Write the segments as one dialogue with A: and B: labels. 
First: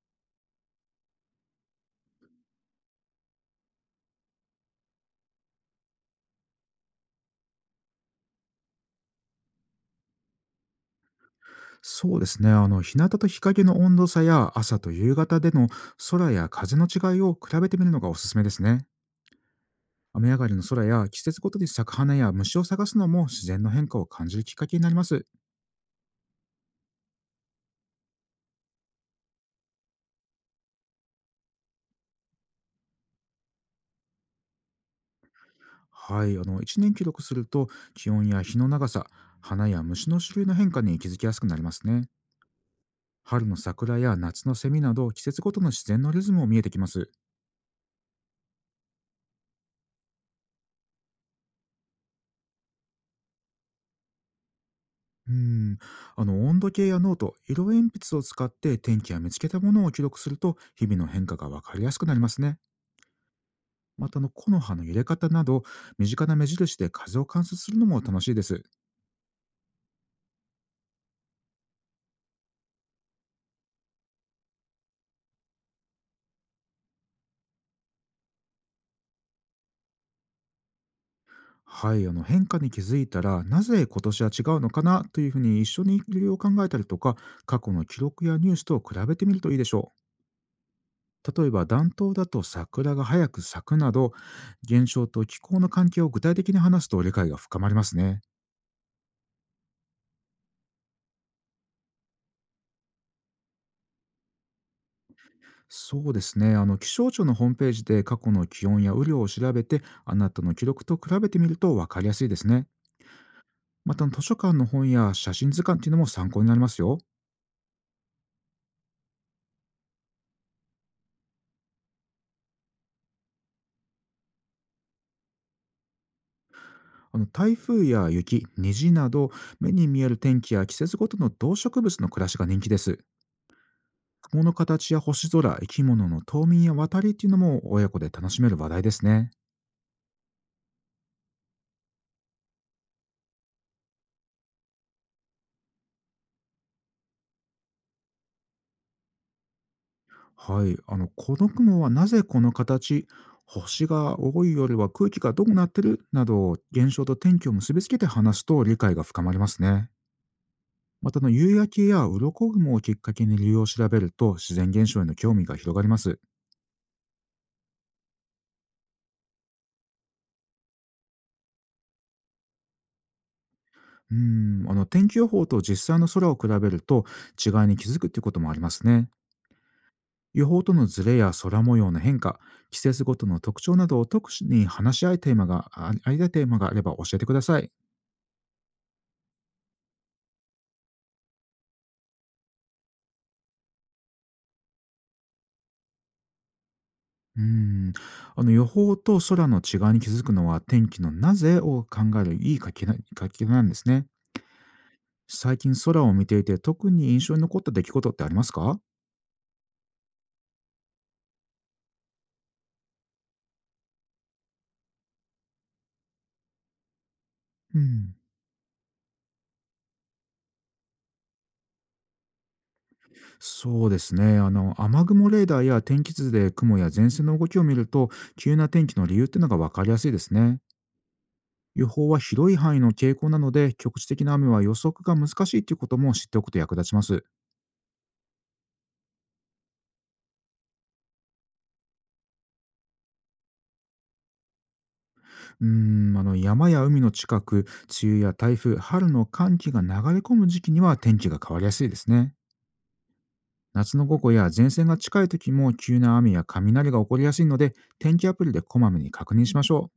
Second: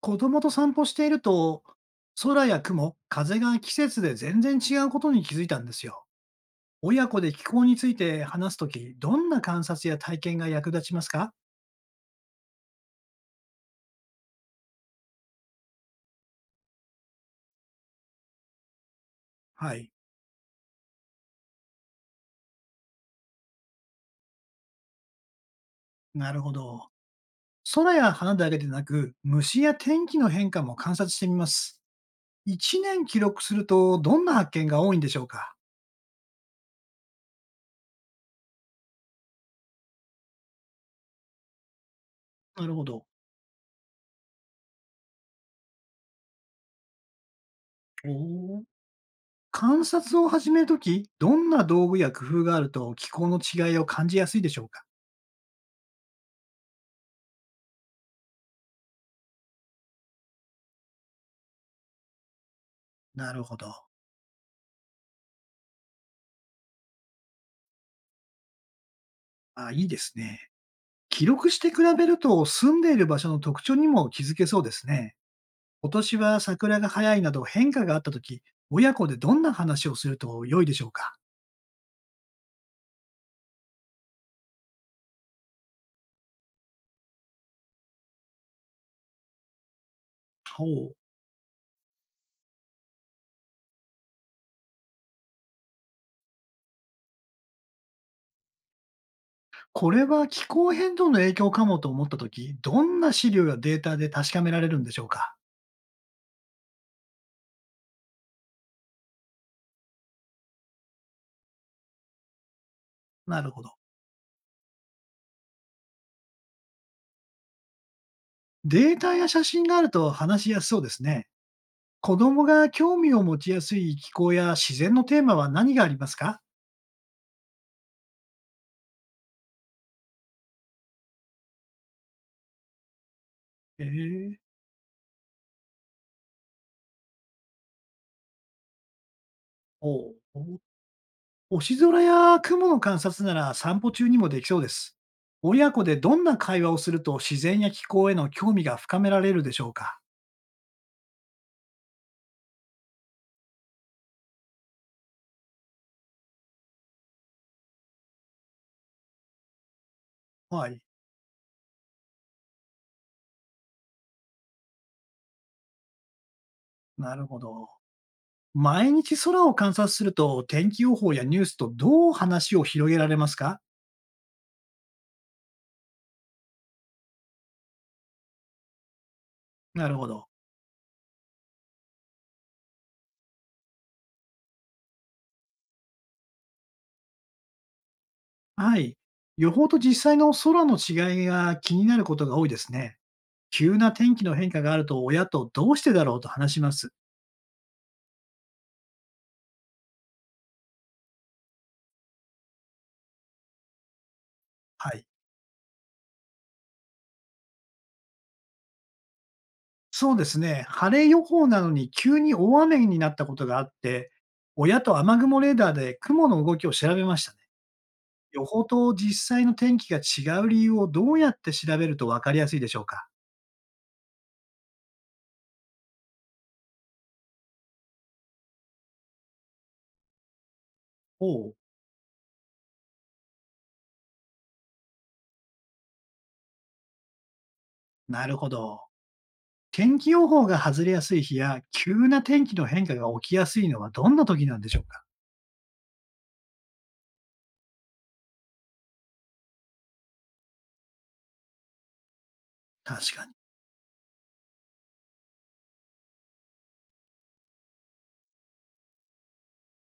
A: 子供と散歩していると、空や雲、風が季節で全然違うことに気づいたんですよ。親子で気候について話すとき、どんな観察や体験が役立ちますか？
B: そうですね。日向と日陰の温度差や朝と夕方での空や風の違いを比べてみるのがおすすめですね。
A: はい。
B: 雨上がりの空や季節ごとに咲く花や虫を探すのも自然の変化を感じるきっかけになります。
A: なるほど。空や花だけでなく、虫や天気の変化も観察してみます。1年記録すると、どんな発見が多いんでしょうか？
B: はい。一年記録すると気温や日の長さ、花や虫の種類の変化に気づきやすくなりますね。
A: なるほど。
B: 春の桜や夏のセミなど季節ごとの自然のリズムも見えてきます。
A: おー。観察を始めるとき、どんな道具や工夫があると気候の違いを感じやすいでしょうか？
B: うん、温度計やノート、色鉛筆を使って天気や見つけたものを記録すると日々の変化がわかりやすくなりますね。
A: なるほど。
B: また木の葉の揺れ方など身近な目印で風を観察するのも楽しいです。
A: あ、いいですね。記録して比べると、住んでいる場所の特徴にも気づけそうですね。今年は桜が早いなど変化があったとき、親子でどんな話をすると良いでしょうか？
B: はい、変化に気づいたら、なぜ今年は違うのかなというふうに一緒に理由を考えたりとか、過去の記録やニュースと比べてみるといいでしょう。
A: ほう。
B: 例えば暖冬だと桜が早く咲くなど、現象と気候の関係を具体的に話すと理解が深まりますね。
A: これは気候変動の影響かもと思ったとき、どんな資料やデータで確かめられるんでしょうか？
B: そうですね。気象庁のホームページで過去の気温や雨量を調べて、あなたの記録と比べてみると分かりやすいですね。
A: なるほど。
B: また図書館の本や写真図鑑っていうのも参考になりますよ。
A: データや写真があると話しやすそうですね。子供が興味を持ちやすい気候や自然のテーマは何がありますか？
B: 台風や雪、虹など、目に見える天気や季節ごとの動植物の暮らしが人気です。
A: ええ。
B: 雲の形や星空、生き物の冬眠や渡りっていうのも親子で楽しめる話題ですね。
A: ほう。星空や雲の観察なら散歩中にもできそうです。親子でどんな会話をすると自然や気候への興味が深められるでしょうか？
B: はい、この雲はなぜこの形、星が多いよりは空気がどうなってるなど、現象と天気を結びつけて話すと理解が深まりますね。
A: はい。
B: また夕焼けや鱗雲をきっかけに理由を調べると、自然現象への興味が広がります。
A: なるほど。毎日空を観察すると天気予報やニュースとどう話を広げられますか？
B: うん、天気予報と実際の空を比べると、違いに気づくっていうこともありますね。
A: なるほど。
B: 予報とのズレや空模様の変化、季節ごとの特徴などを特に話し合いテーマがああり合いたいテーマがあれば教えてください。
A: はい。予報と実際の空の違いが気になることが多いですね。急な天気の変化があると親とどうしてだろうと話します。
B: うーん。予報と空の違いに気づくのは、天気のなぜを考えるいい書き方なんですね。
A: はい。
B: 最近空を見ていて特に印象に残った出来事ってありますか？
A: そうですね。晴れ予報なのに急に大雨になったことがあって、親と雨雲レーダーで雲の動きを調べましたね。
B: うん、
A: 予報と実際の天気が違う理由をどうやって調べると分かりやすいでしょうか？
B: そうですね。雨雲レーダーや天気図で雲や前線の動きを見ると、急な天気の理由っていうのが分かりやすいですね。
A: おう。
B: 予報は広い範囲の傾向なので、局地的な雨は予測が難しいっていうことも知っておくと役立ちます。
A: なるほど。天気予報が外れやすい日や、急な天気の変化が起きやすいのはどんな時なんでしょうか？
B: うー山や海の近く、梅雨や台風、春の寒気が流れ込む時期には天気が変わりやすいですね。
A: 確かに。
B: 夏の午後や前線が近い時も急な雨や雷が起こりやすいので、天気アプリでこまめに確認しましょ。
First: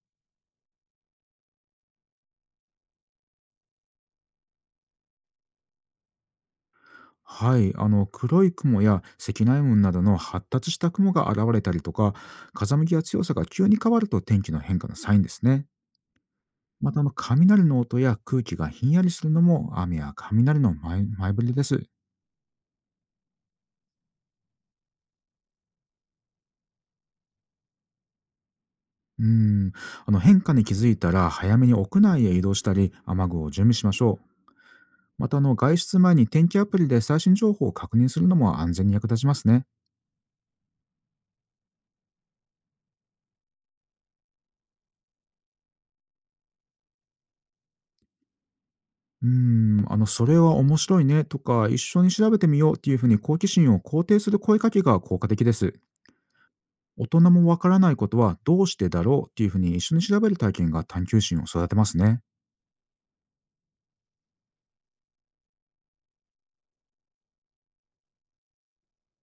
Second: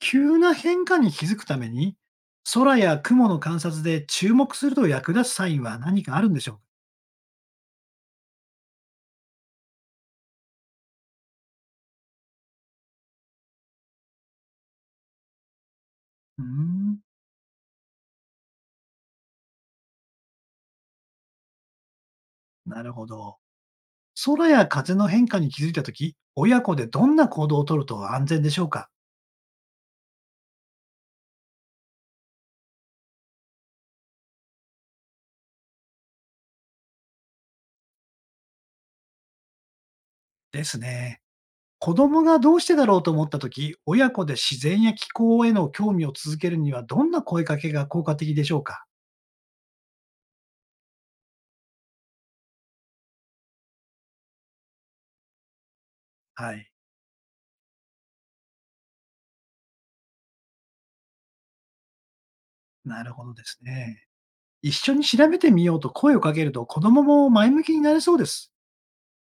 A: 急な変化に気づくために、空や雲の観察で注目すると役立つサインは何かあるんでしょうか？
B: うはい。黒い雲や積乱雲などの発達した雲が現れたりとか、風向きや強さが急に変わると天気の変化のサインですね。
A: うー
B: ま
A: ん、
B: た雷の音や空気がひんやりするのも、雨や雷の前触れです。
A: なるほど。空や風の変化に気づいたとき、親子でどんな行動をとると安全でしょうか？
B: うん、変化に気づいたら早めに屋内へ移動したり、雨具を準備しましょう。また外出前に天気アプリで最新情報を確認するのも安全に役立ちますね。
A: ですね。子供がどうしてだろうと思ったとき、親子で自然や気候への興味を続けるにはどんな声かけが効果的でしょうか？
B: うん、それは面白いねとか、一緒に調べてみようっていうふうに好奇心を肯定する声かけが効果的です。
A: はい。
B: 大人もわからないことはどうしてだろうっていうふうに一緒に調べる体験が探求心を育てますね。
A: なるほどですね。一緒に調べてみようと声をかけると子供も前向きになれそうです。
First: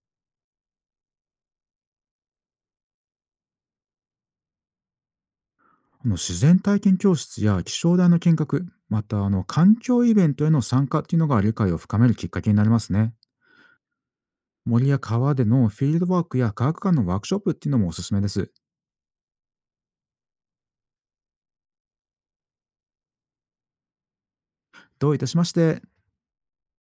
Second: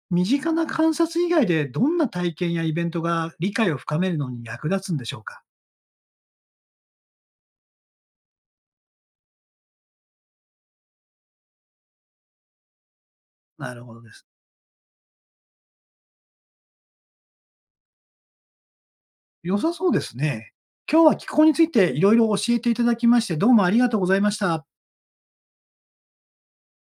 A: 身近な観察以外でどんな体験やイベントが理解を深めるのに役立つんでしょうか？
B: 自然体験教室や気象台の見学、また環境イベントへの参加っていうのが理解を深めるきっかけになりますね。
A: なるほどですね。
B: 森や川でのフィールドワークや科学館のワークショップっていうのもおすすめです。
A: 良さそうですね。今日は気候についていろいろ教えていただきまして、どうもありがとうございました。
B: どういたしまして。